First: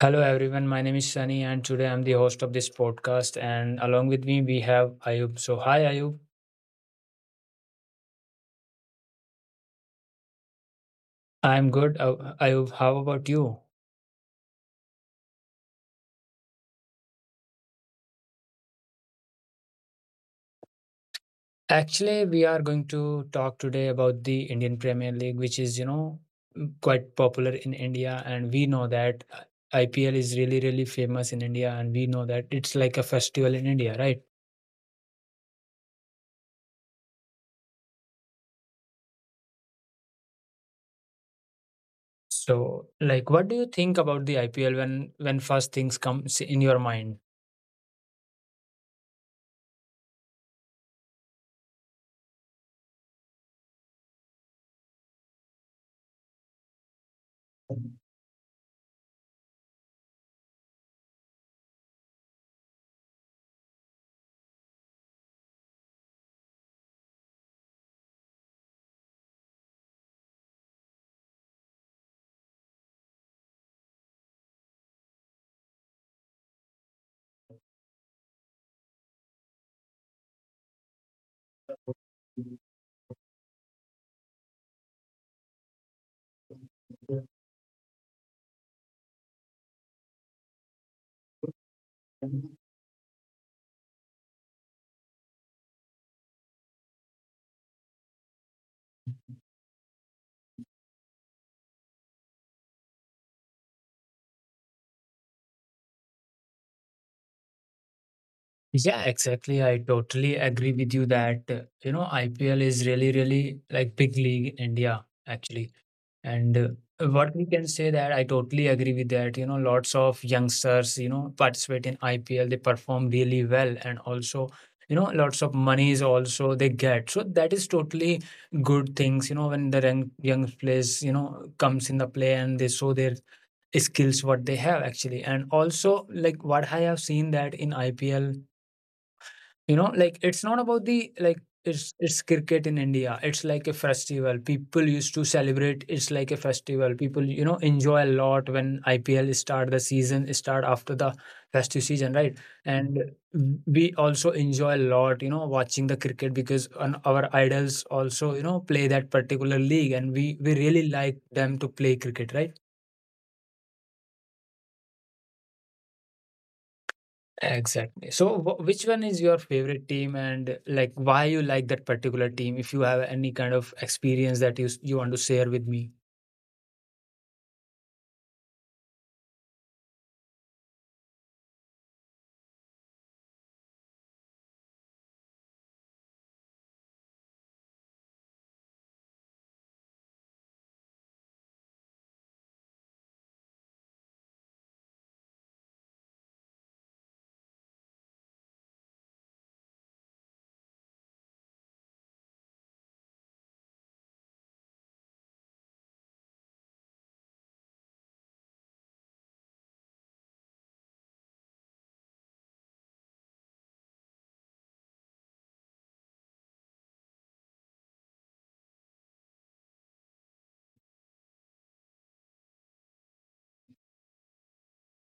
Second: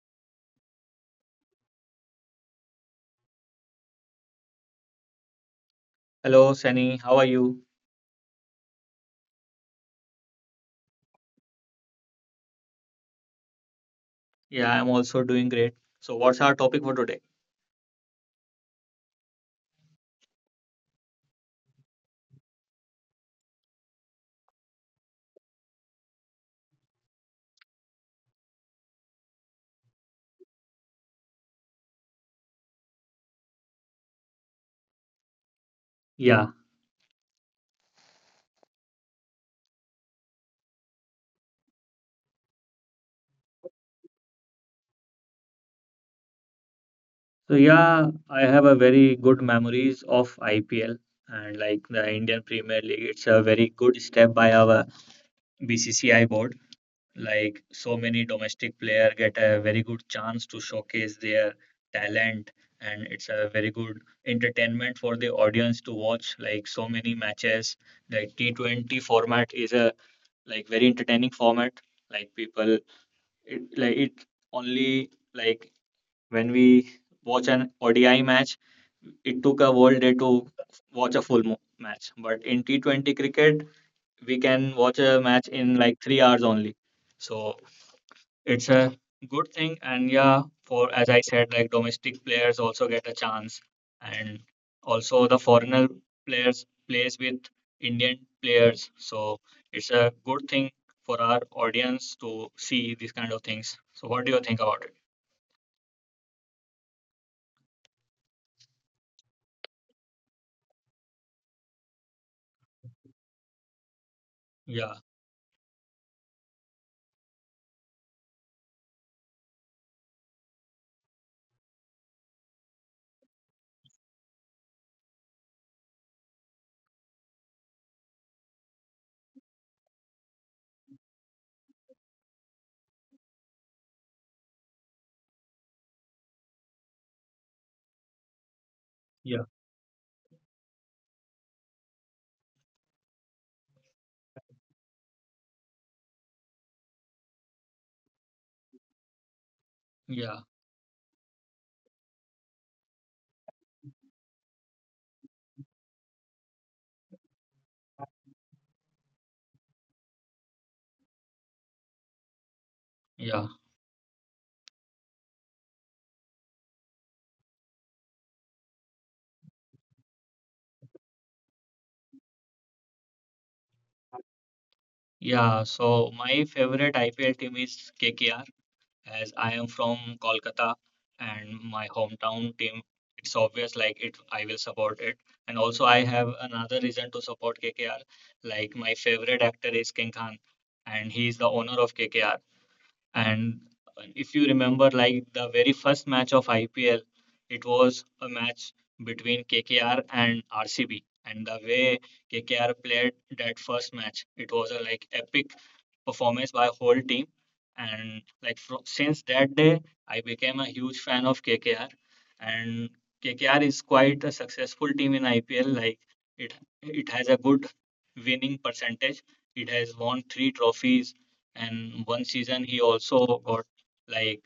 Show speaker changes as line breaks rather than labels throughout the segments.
Hello everyone, my name is Sunny and today I'm the host of this podcast and along with me we have Ayub. So hi Ayub.
Hello, Sunny. How are you?
I'm good. Ayub, how about you?
Yeah, I'm also doing great. So, what's our topic for today?
Actually, we are going to talk today about the Indian Premier League which is, you know, quite popular in India, and we know that IPL is really really famous in India, and we know that it's like a festival in India, right?
Yeah.
So, like what do you think about the IPL when first things comes in your mind?
So yeah, I have a very good memories of IPL and, like, the Indian Premier League. It's a very good step by our BCCI board. Like, so many domestic player get a very good chance to showcase their talent, and it's a very good entertainment for the audience to watch like so many matches. Like T20 format is a, like, very entertaining format. Like people, it like it only like when we watch an ODI match, it took a whole day to watch a full match. But in T20 cricket, we can watch a match in like 3 hours only. So it's a good thing. And, yeah, for as I said, like, domestic players also get a chance, and also the foreigner players plays with Indian players, so it's a good thing for our audience to see these kind of things. So what do you think about it?
Yeah, exactly. I totally agree with you that, you know, IPL is really, really like big league in India, actually.
Yeah,
And what we can say that I totally agree with that, you know, lots of youngsters, you know, participate in IPL, they perform really well. And also, you know, lots of monies also they get. So that is totally good things, you know, when the young players, you know, comes in the play and they show their skills, what they have actually. And also like what I have seen that in IPL, you know,
yeah,
like it's not about the like it's cricket in India. It's like a festival. People used to celebrate. It's like a festival. People you know enjoy a lot when IPL start the season start
yeah,
after the festive season, right? And we also enjoy a lot, you know, watching the cricket because on our idols also you know play that particular league, and we really like them to play cricket, right?
yeah,
Exactly. So, which one is your favorite team, and like why you like that particular team? If you have any kind of experience that you you want to share with
yeah.
me.
So my favorite IPL team is KKR, as I am from Kolkata, and my hometown team, it's obvious, like, it I will support it. And also I have another reason to support KKR. Like, my favorite actor is King Khan, and he is the owner of KKR. And if you remember, like, the very first match of IPL, it was a match between KKR and RCB. And the way KKR played that first match, it was a, like, epic performance by whole team. And, like, from since that day, I became a huge fan of KKR. And KKR is quite a successful team in IPL. Like, it, it has a good winning percentage. It has won three trophies, and one season he also got, like,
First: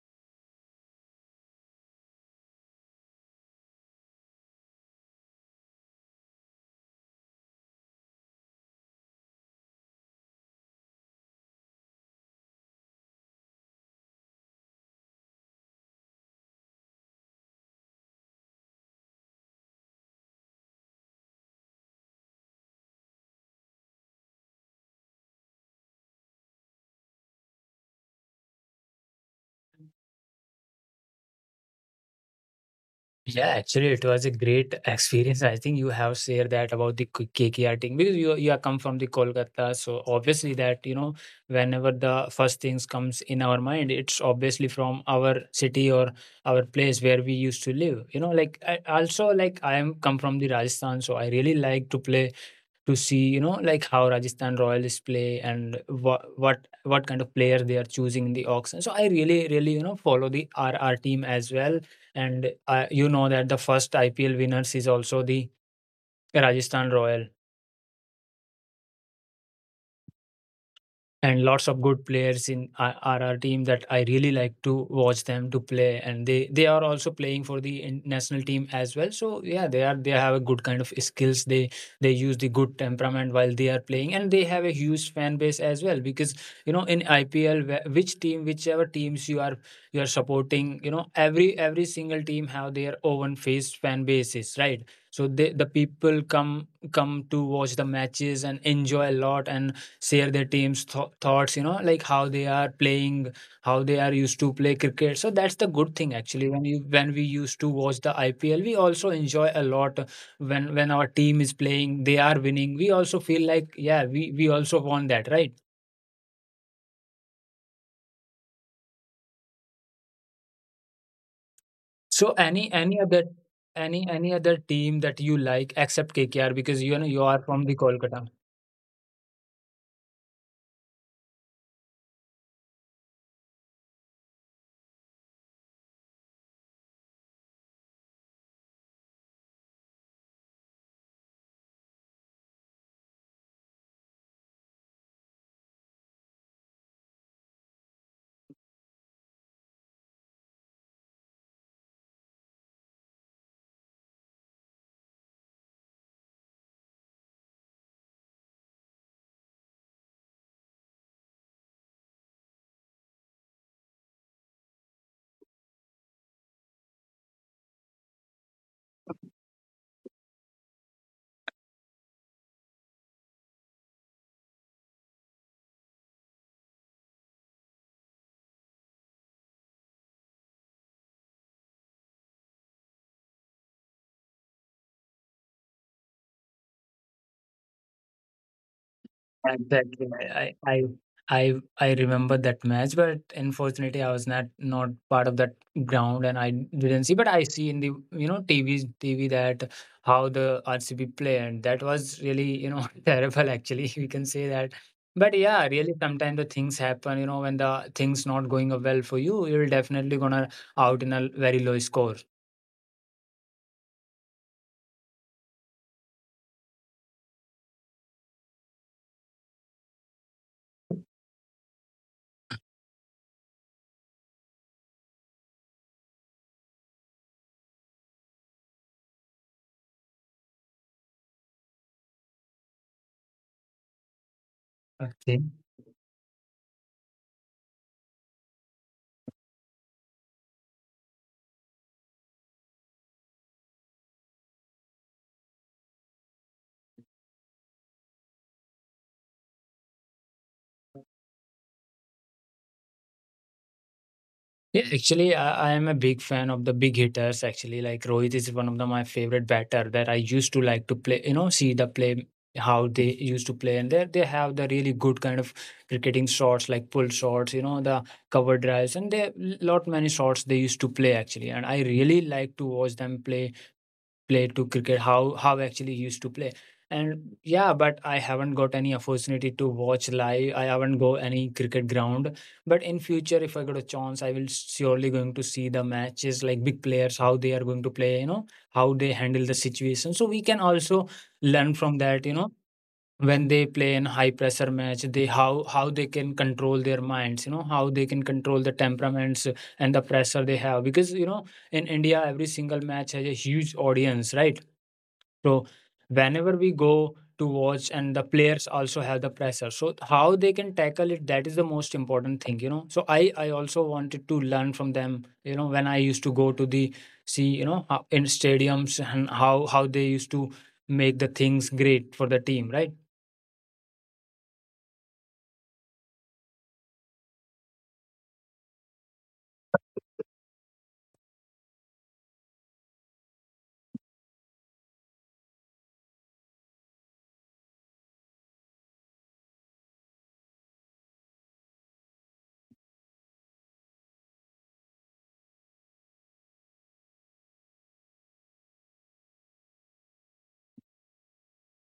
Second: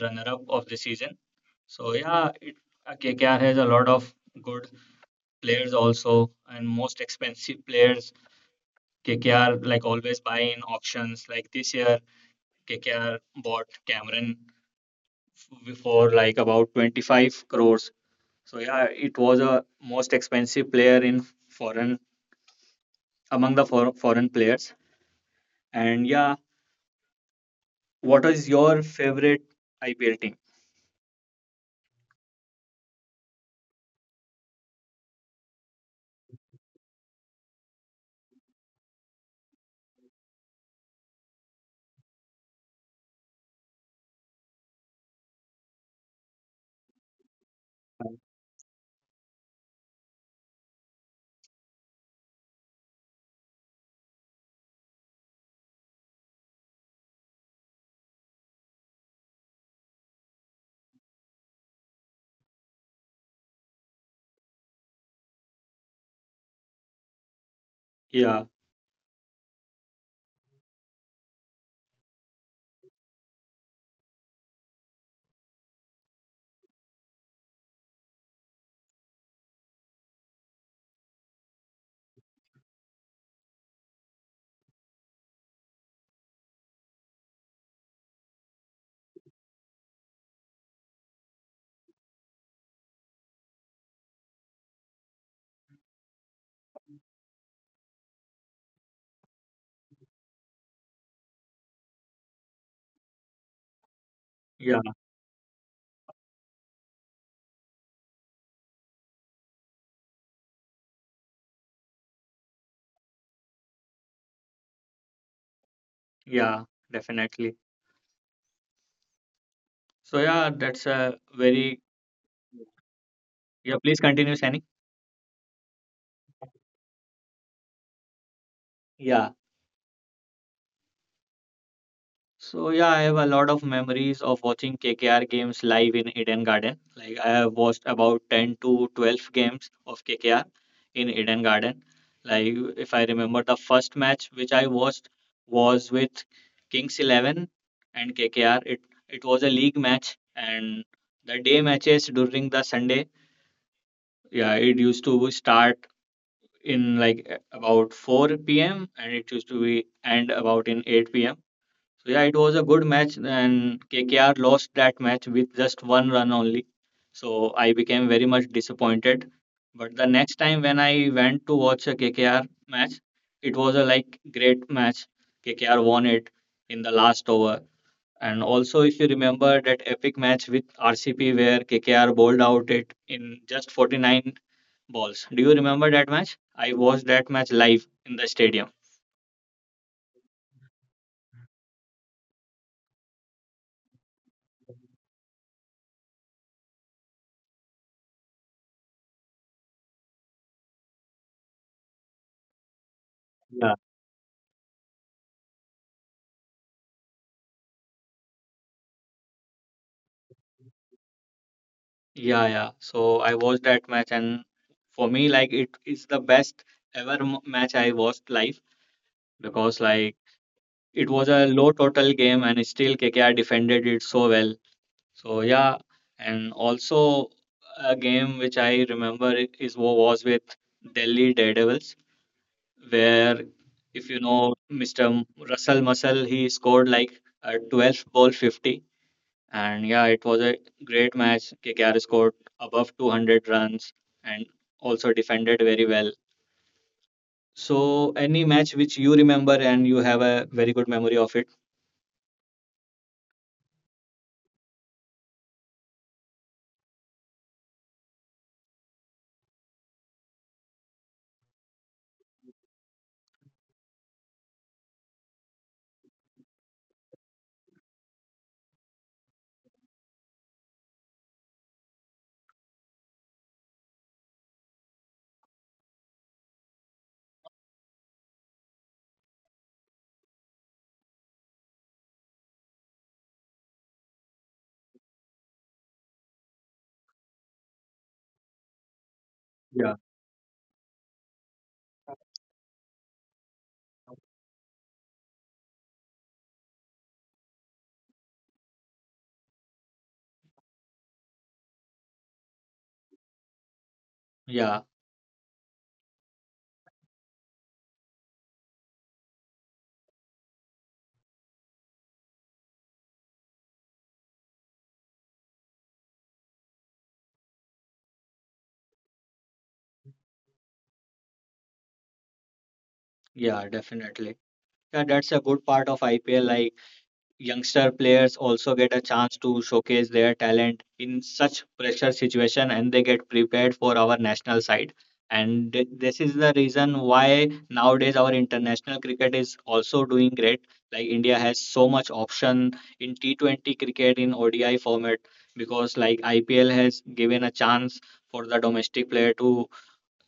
runner up of the season. So yeah, KKR has a lot of good players also, and most expensive players. KKR, like, always buy in auctions. Like this year, KKR bought Cameron for like about 25 crores. So yeah, it was a most expensive player in foreign, among the foreign players. And yeah, what is your favorite IPL team?
Yeah, actually, it was a great experience. I think you have shared that about the KKR thing because you are come from the Kolkata, so obviously that you know whenever the first things comes in our mind, it's obviously from our city or our place where we used to live. You know, like I also like I am come from the Rajasthan, so I really like to play to see, you know, like how Rajasthan Royals play and what kind of player they are choosing in the auction. So I really, really, you know, follow the R R team as well. And you know that the first IPL winners is also the Rajasthan Royal.
Yeah,
And lots of good players in are our team that I really like to watch them to play, and they are also playing for the national team as well. So yeah, they are they have a good kind of skills. They use the good temperament while they are playing, and they have a huge fan base as well because you know in IPL, which team, whichever teams you are supporting, you know every single team have their own face fan bases, right? So they, the people come to watch the matches and enjoy a lot and share their team's thoughts, you know, like how they are playing, how they are used to play cricket. So
yeah.
that's the good thing actually when you when we used to watch the IPL, we also enjoy a lot when our team is playing they are winning, we also feel like yeah, we also want that, right?
Yeah, definitely. So yeah, that's a
So
very,
any other any other
yeah. Please
team that
continue,
you
Sani.
like except KKR, because you know you are from the Kolkata.
Yeah. So yeah, I have a lot of memories of watching KKR games live in Eden Garden. Like, I have watched about 10 to 12 games of KKR in Eden Garden. Like, if I remember, the first match which I watched was with Kings Eleven and KKR. It was a league match, and the day matches during the Sunday. Yeah, it used to start in like about 4 p.m. and it used to be end about in 8 p.m. So yeah, it was a good match, and KKR lost that match with just one run only. So I became very much disappointed. But the next time when I went to watch a KKR match, it was a, like, great match. KKR won it in the last over. And also, if you remember that epic match with RCP where KKR bowled out it in just 49 balls. Do you remember that match? I watched that match live in the stadium.
Exactly. I, I I I I remember that match, but unfortunately, I was not part of that ground, and I didn't see. But I see in the you know TVs TV that how the RCB play, and that was really you know terrible.
Yeah.
Actually, we can say that. But yeah, really, sometimes the things happen. You know, when the things not going well for you, you're definitely gonna out in a very low score.
Yeah, yeah. So I watched that match, and for me, like, it is the best ever match I watched live, because, like, it was a low total game, and still KKR defended it so well. So yeah, and also a game which I remember, was with Delhi Daredevils, where if you know Mr.
Okay.
Russell Muscle, he scored like a 12 ball 50. And yeah, it was a great match. KKR scored above 200 runs, and also defended very well. So, any match which you remember and you have a very good memory of it?
Yeah, actually, I am a big fan of the big hitters. Actually, like Rohit is one of the, my favorite batter that I used to like to play. You know, see the play how they used to play, and they have the really good kind of cricketing shots like pull shots. You know, the cover drives, and they lot many shots they used to play actually. And I really like to watch them play play to cricket, how actually he used to play. And yeah, but I haven't got any opportunity to watch live. I haven't go any cricket ground. But in future, if I got a chance, I will surely going to see the matches like big players, how they are going to play, you know, how they handle the situation. So we can
Yeah.
also learn from that, you know, when they play in high pressure match, they how they can control their minds, you know, how they can control the temperaments and the pressure they have. Because you know, in India, every single match has a huge audience, right? So
Yeah,
whenever we go to watch and the players also have the pressure. So how they can tackle it, that is the most important thing, you know. So I also wanted to learn from them, you know, when I used to go to the see, you know, in stadiums and how they used to make the things great for the team, right?
yeah, definitely. Yeah, that's a good part of IPL. Like, youngster players also get a chance to showcase their talent in such pressure situation, and they get prepared for our national side. And this is the reason why nowadays our international cricket is also doing great. Like, India has so much option in T20 cricket, in ODI format, because, like, IPL has given a chance for the domestic player to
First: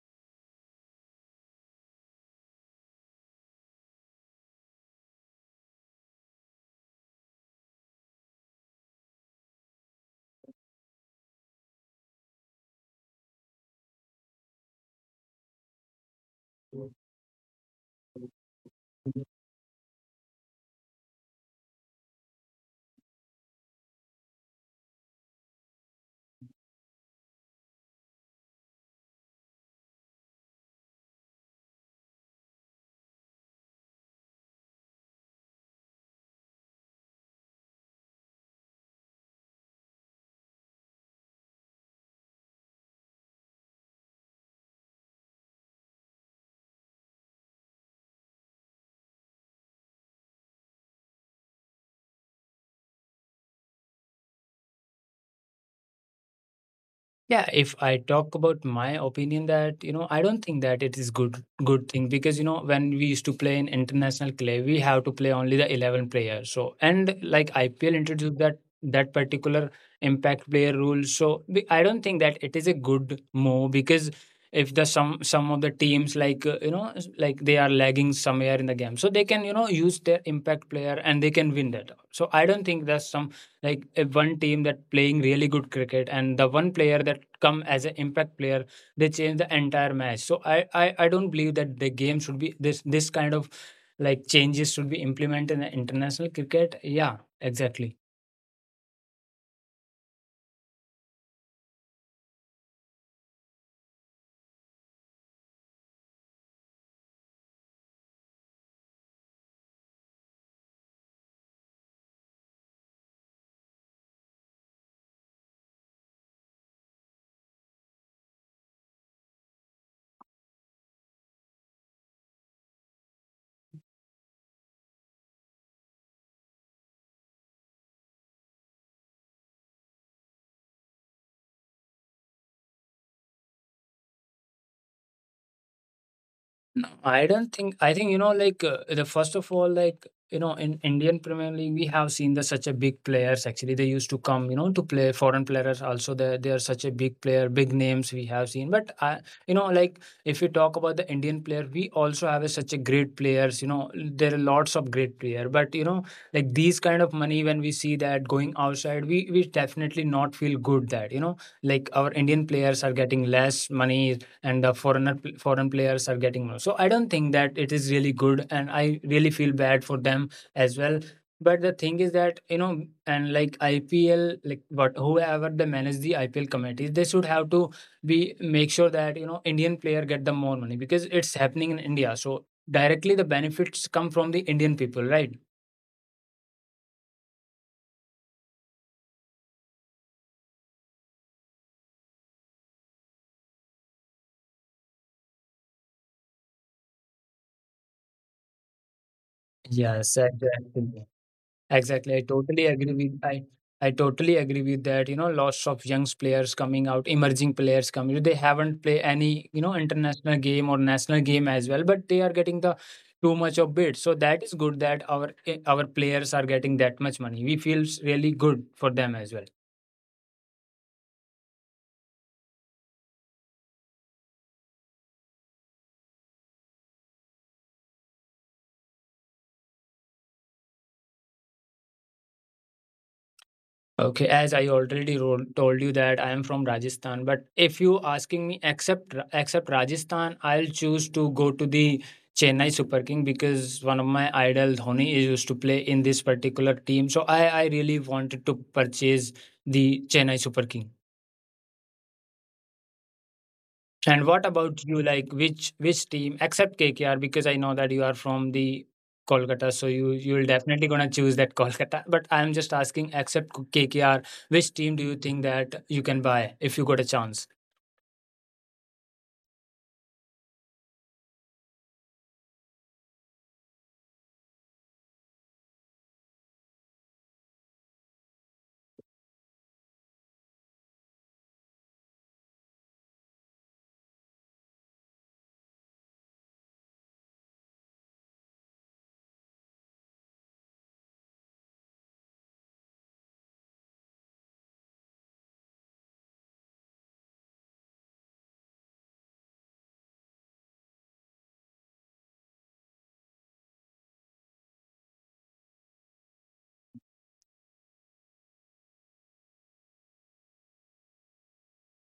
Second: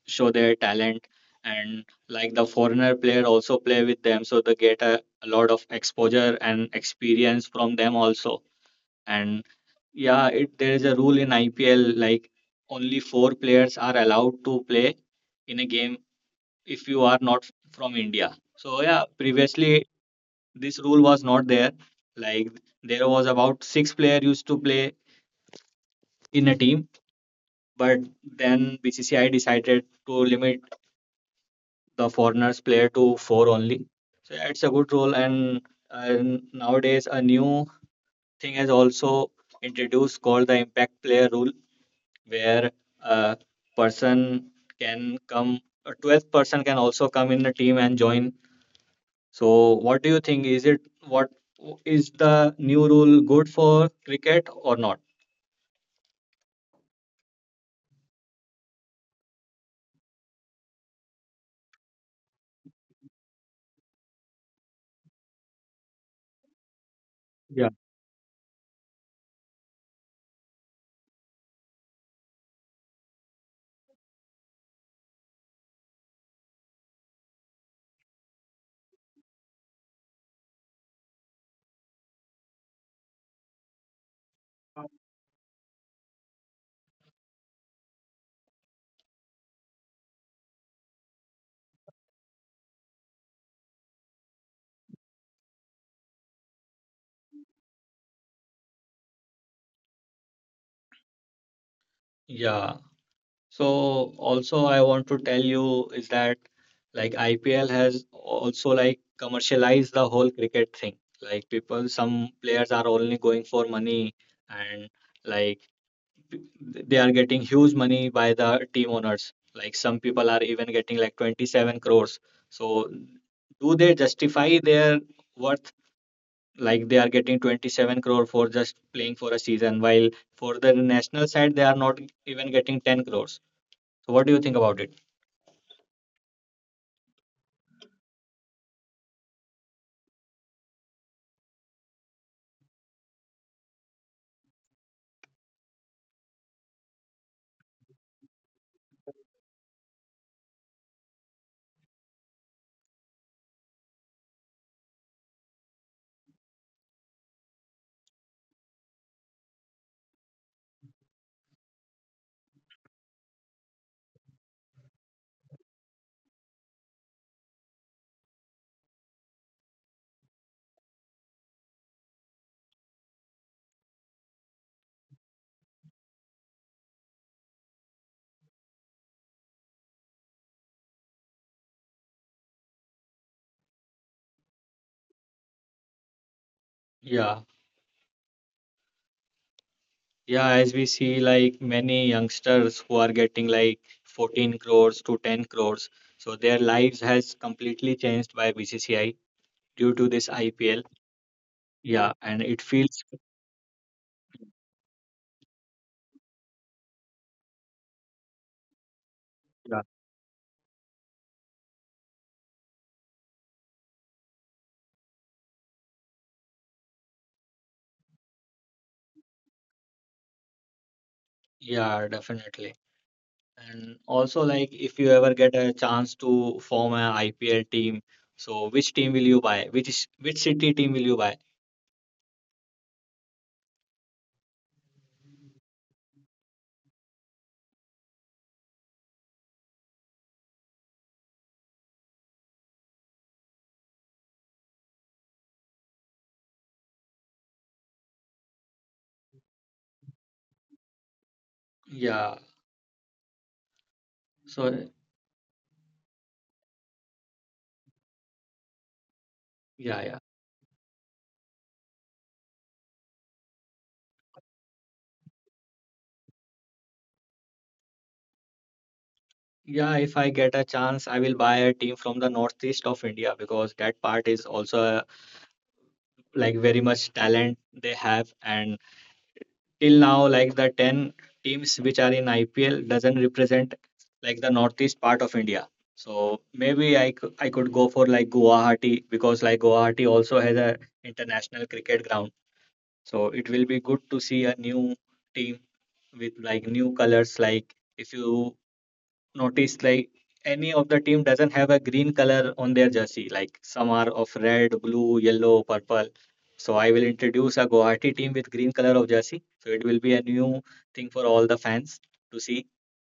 show their talent, and, like, the foreigner player also play with them, so they get a lot of exposure and experience from them also. And yeah, it, there is a rule in IPL, like, only four players are allowed to play in a game if you are not from India. So yeah, previously this rule was not there. Like, there was about six player used to play in a team, but then BCCI decided to limit the foreigners play to four only. So yeah, it's a good rule. And nowadays, a new thing has also introduced, called the impact player rule, where a person can come, a 12th person can also come in the team and join. So what do you think? Is it, what, is the new rule good for cricket or not?
Yeah, if I talk about my opinion that, you know, I don't think that it is good thing because, you know, when we used to play in international clay, we have to play only the 11 players. So, and like IPL
Yeah.
introduced that that particular impact player rule. So, I don't think that it is a good move because if the some of the teams like, you know, like they are lagging somewhere in the game. So, they can, you know, use their impact player and they can win that. So, I don't think that's some like one team that playing really good cricket and the one player that come as an impact player, they change the entire match. So I don't believe that the game should be this kind of like changes should be implemented in the international cricket, yeah, exactly.
Yeah. So also I want to tell you is that, like, IPL has also, like, commercialized the whole cricket thing. Like, people, some players are only going for money, and, like, they are getting huge money by the team owners. Like, some people are even getting like 27 crores. So do they justify their worth? Like, they are getting 27 crore for just playing for a season, while for the national side they are not even getting 10 crores. So what do you think about it?
No, I don't think. I think you know, like the first of all, like you know, in Indian Premier League, we have seen the such a big players. Actually, they used to come, you know, to play foreign players. Also, they are such a big player, big names we have seen. But I, you know, like if we talk about the Indian player, we also have a, such a great players. You know, there are lots of great player. But you know, like these kind of money when we see that going outside, we definitely not feel good that you know, like our Indian players are getting less money and the foreign players are getting more. So I don't think that it is really good, and I really feel bad for them as well. But the thing is that you know, and like IPL, like what whoever they manage the IPL committees, they should have to be make sure that you know Indian player get the more money because it's happening in India. So directly the benefits come from the Indian people, right?
Yeah, yeah. As we see, like, many youngsters who are getting like 14 crores to 10 crores, so their lives has completely changed by BCCI due to this IPL.
Yes, exactly.
Yeah, and it feels.
Exactly. I totally agree with that. You know, lots of young players coming out, emerging players coming. They haven't
Yeah,
played any, you know, international game or national game as well, but they are getting the too much of bid. So that is good that our our players are getting that much money. We feel really good for them as well.
yeah, definitely. And also, like, if you ever get a chance to form an IPL team, so which team will you buy? Which city team will you buy?
Okay, as I already told you that I am from Rajasthan, but if you asking me except except Rajasthan, I'll choose to go to the Chennai Super King because one of my idol Dhoni is used to play in this particular team. So I really wanted to purchase the Chennai Super King.
Yeah. So
And what about you? Like which team except KKR? Because I know that you are from the
yeah, yeah.
Kolkata, so you you'll definitely gonna choose that Kolkata. But I'm just asking, except KKR, which team do you think that you can buy if you got a chance?
Yeah, if I get a chance, I will buy a team from the northeast of India, because that part is also, like, very much talent they have. And till now, like, the 10 teams which are in IPL doesn't represent, like, the northeast part of India. So maybe I could go for, like, Guwahati, because, like, Guwahati also has a international cricket ground. So it will be good to see a new team with, like, new colors. Like, if you noticed, like, any of the team doesn't have a green color on their jersey. Like, some are of red, blue, yellow, purple. So I will introduce a Guwahati team with green color of jersey. So it will be a new thing for all the fans to see.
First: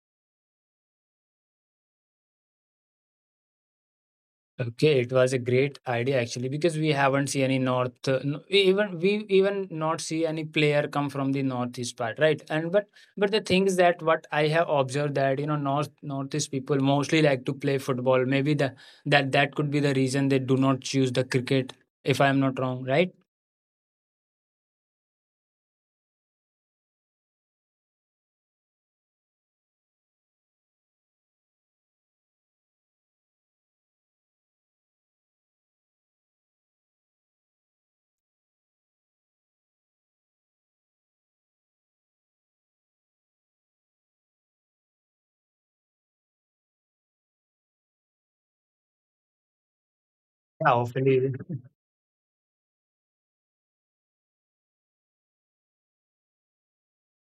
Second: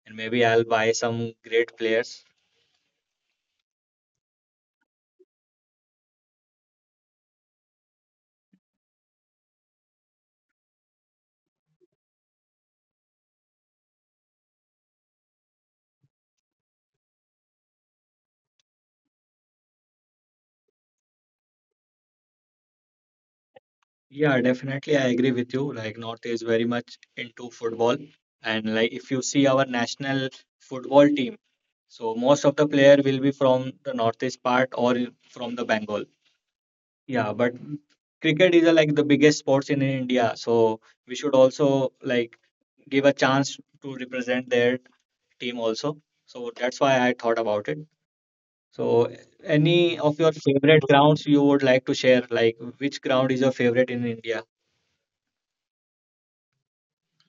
And maybe I'll buy some great players.
Okay, it was a great idea actually because we haven't see any even we even not see any player come from the northeast part, right? And but the thing is that what I have observed that you know northeast people mostly like to play football. Maybe the that that could be the reason they do not choose the cricket, if I am not wrong, right?
Yeah, definitely I agree with you. Like, North is very much into football. And, like, if you see our national football team, so most of the player will be from the northeast part, or from the Bengal. Yeah, but cricket is, like, the biggest sports in India, so we should also, like, give a chance to represent their team also. So that's why I thought about it. So any of your
Yeah,
favorite grounds
hopefully.
you would like to share, like, which ground is your favorite in India?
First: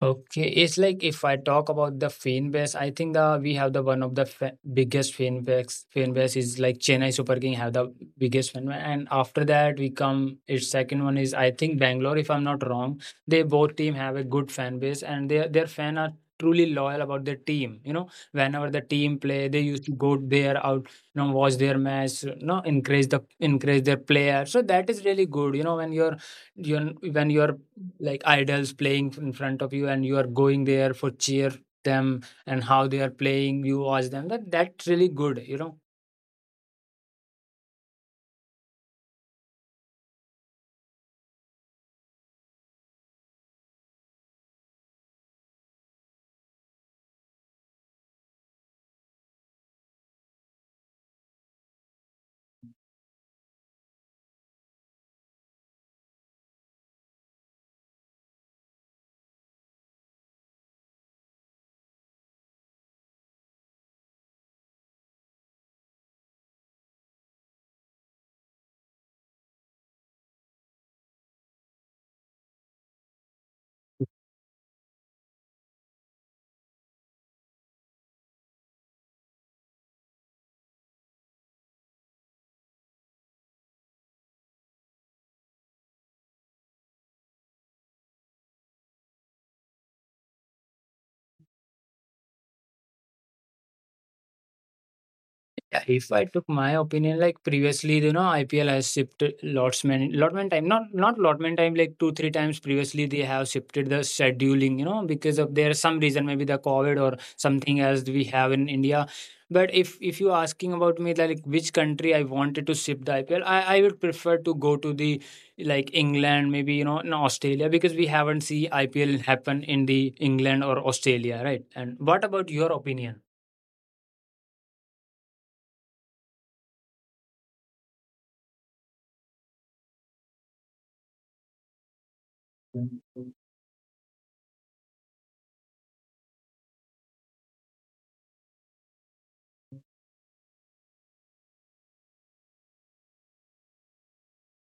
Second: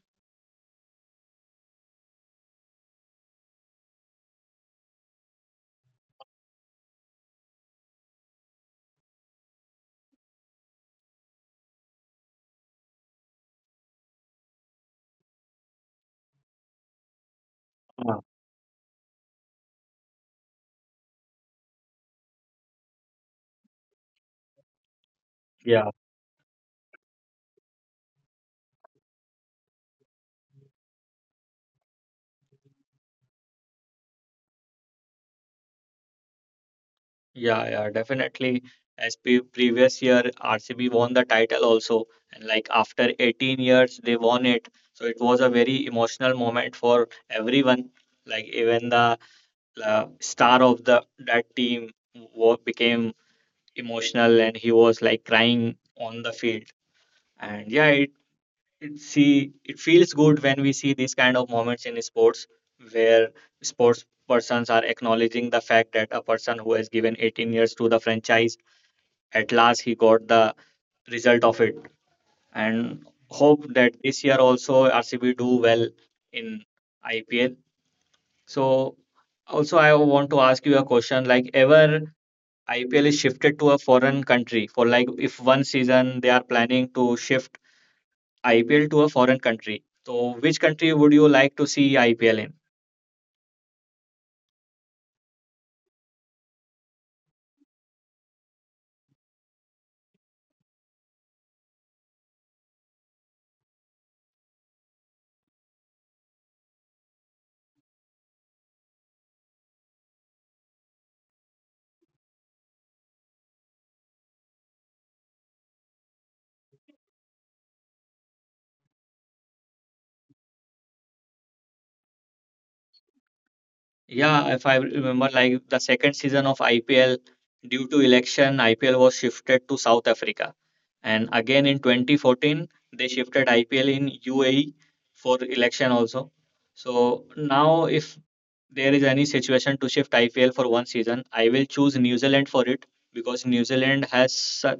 Okay, it's like if I talk about the fan base, I think the we have the one of the biggest fan base. Fan base is like Chennai Super King have the biggest fan base, and after that we come. Its second one is I think Bangalore, if I'm not wrong. They both team have a good fan base, and their fan are truly loyal about their team. You
Ah,
know, whenever the team play, they used to go there out, you know, watch their match, you know, encourage their player. So that is really good. You
yeah.
know, when you're you when you're like idols playing in front of you and you are going there for cheer them and how they are playing, you watch them. That's really good, you know.
Yeah, yeah, definitely. As pe previous year, RCB won the title also, and, like, after 18 years, they won it. So it was a very emotional moment for everyone, like, even the, star of the that team became emotional, and he was, like, crying on the field. And yeah, it feels good when we see these kind of moments in sports, where sports persons are acknowledging the fact that a person who has given 18 years to the franchise, at last he got the result of it. And hope that this year also RCB do well in IPL. So also I want to ask you a question, like, ever IPL is shifted to a foreign country, for, like, if one season they are planning to shift IPL to a foreign country. So which country would you like to see IPL in?
Yeah, if I took my opinion, like previously, you know, IPL has shifted lot many time. Not lot many time, like two, three times previously they have shifted the scheduling, you know, because of there some reason, maybe the COVID or something else we have in India. But if you're asking about me like which country I wanted to shift the IPL, I would prefer to go to the like England, maybe, you know, in Australia, because we haven't see IPL happen in the England or Australia, right? And what about your opinion?
Yeah, if I remember, like, the second season of IPL, due to election, IPL was shifted to South Africa. And again in 2014, they shifted IPL in UAE for election also. So now, if there is any situation to shift IPL for one season, I will choose New Zealand for it, because New Zealand has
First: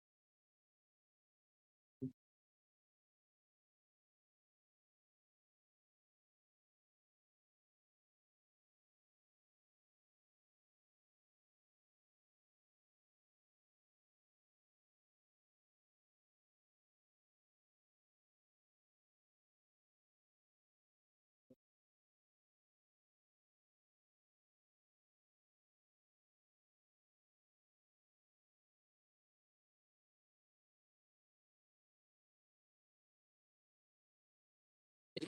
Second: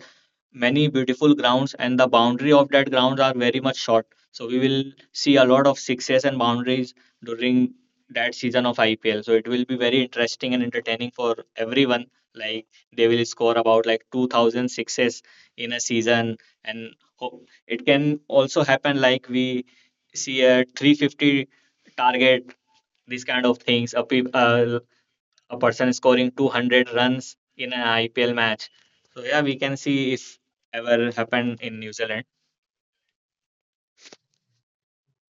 many beautiful grounds, and the boundary of that grounds are very much short, so we will see a lot of sixes and boundaries during that season of IPL. So it will be very interesting and entertaining for everyone. Like, they will score about like 2,000 sixes in a season. And it can also happen like we see a 350 target, these kind of things, a person scoring 200 runs in an IPL match. So yeah, we can see if ever happened in New Zealand.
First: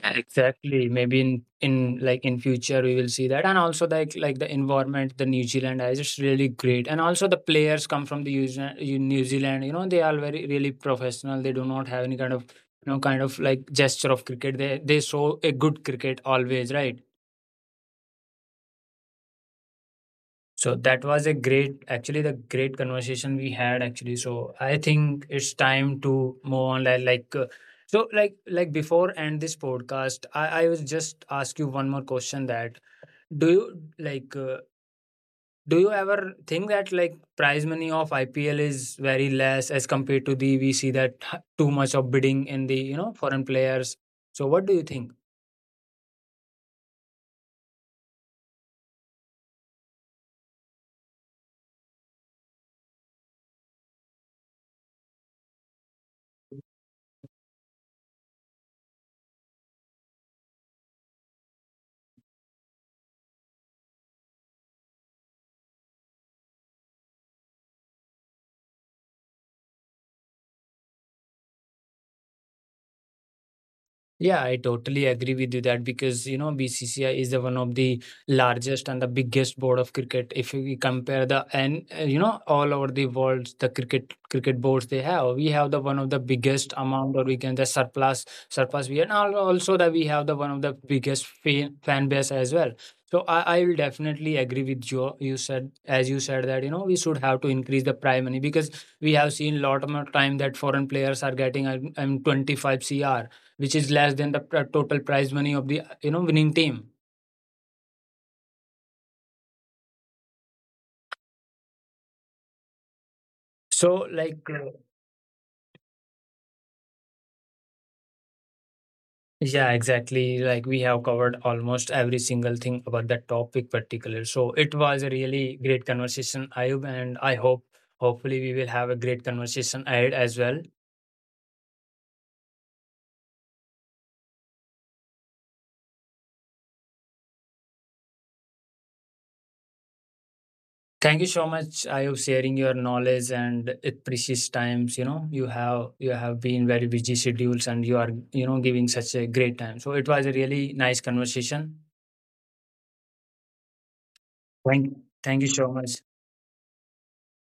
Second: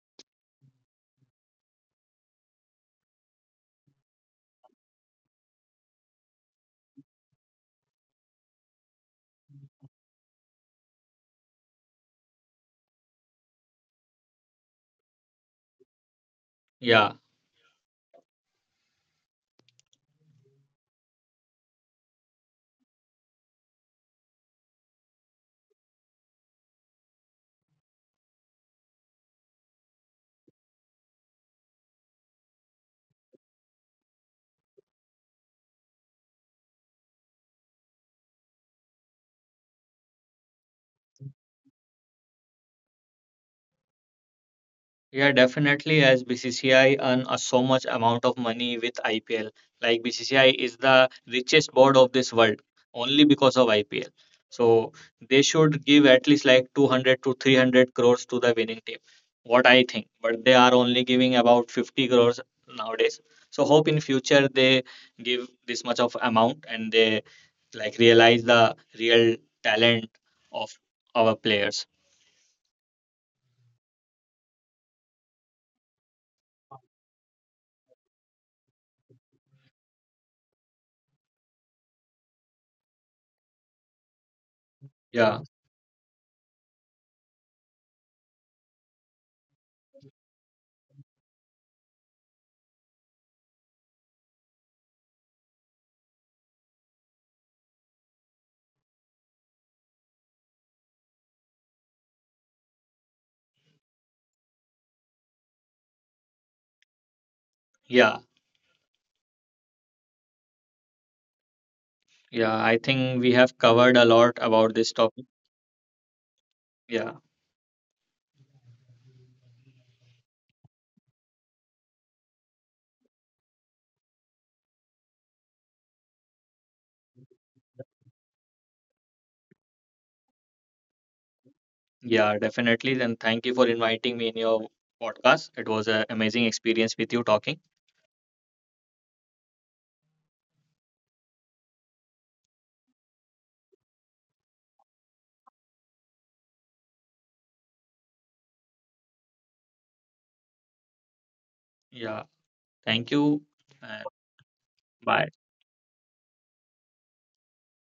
Exactly. Maybe in future we will see that, and also like the environment, the New Zealand is just really great, and also the players come from the New Zealand. New Zealand, you know, they are very really professional. They do not have any kind of, you know, kind of like gesture of cricket. They show a good cricket always, right?
Yeah.
So that was a great, actually the great conversation we had actually. So I think it's time to move on. So like before end this podcast, I was just ask you one more question that do you like? Do you ever think that like prize money of IPL is very less as compared to the we see that too much of bidding in the, you know, foreign players? So what do you think?
Yeah, definitely. As BCCI earn a so much amount of money with IPL, like, BCCI is the richest board of this world only because of IPL. So they should give at least like 200 to 300 crores to the winning team, what I think. But they are only giving about 50 crores nowadays. So hope in future they give this much of amount, and they, like, realize the real talent of our players.
Yeah, I totally agree with you that because you know BCCI is the one of the largest and the biggest board of cricket. If we compare the and you know, all over the world the cricket boards they
Yeah,
have, we have the one of the biggest amount, or we can the surplus we and also that we have the one of the biggest fan base as well. So I will definitely agree with you. You said, as you said, that you know we should have to increase the prize money, because we have seen lot of more time that foreign players are getting 25 cr, which is less than the total prize money of the, you know, winning team.
yeah. Yeah, I think we have covered a lot
So
about
like.
this topic. Yeah,
Yeah, exactly, like we have covered almost every single thing about that topic particular, so it was a really great conversation, Ayub, and I hope hopefully we will have a great conversation ahead as well.
yeah, definitely. Then thank you for inviting me in your podcast. It was an amazing experience with you talking.
Thank you so much, Ayub, sharing your knowledge and it precious times. You know, you have been very busy schedules and you are, you know, giving such a great time, so it was a really nice conversation.
Yeah, thank you. And bye.
thank Thank you so much.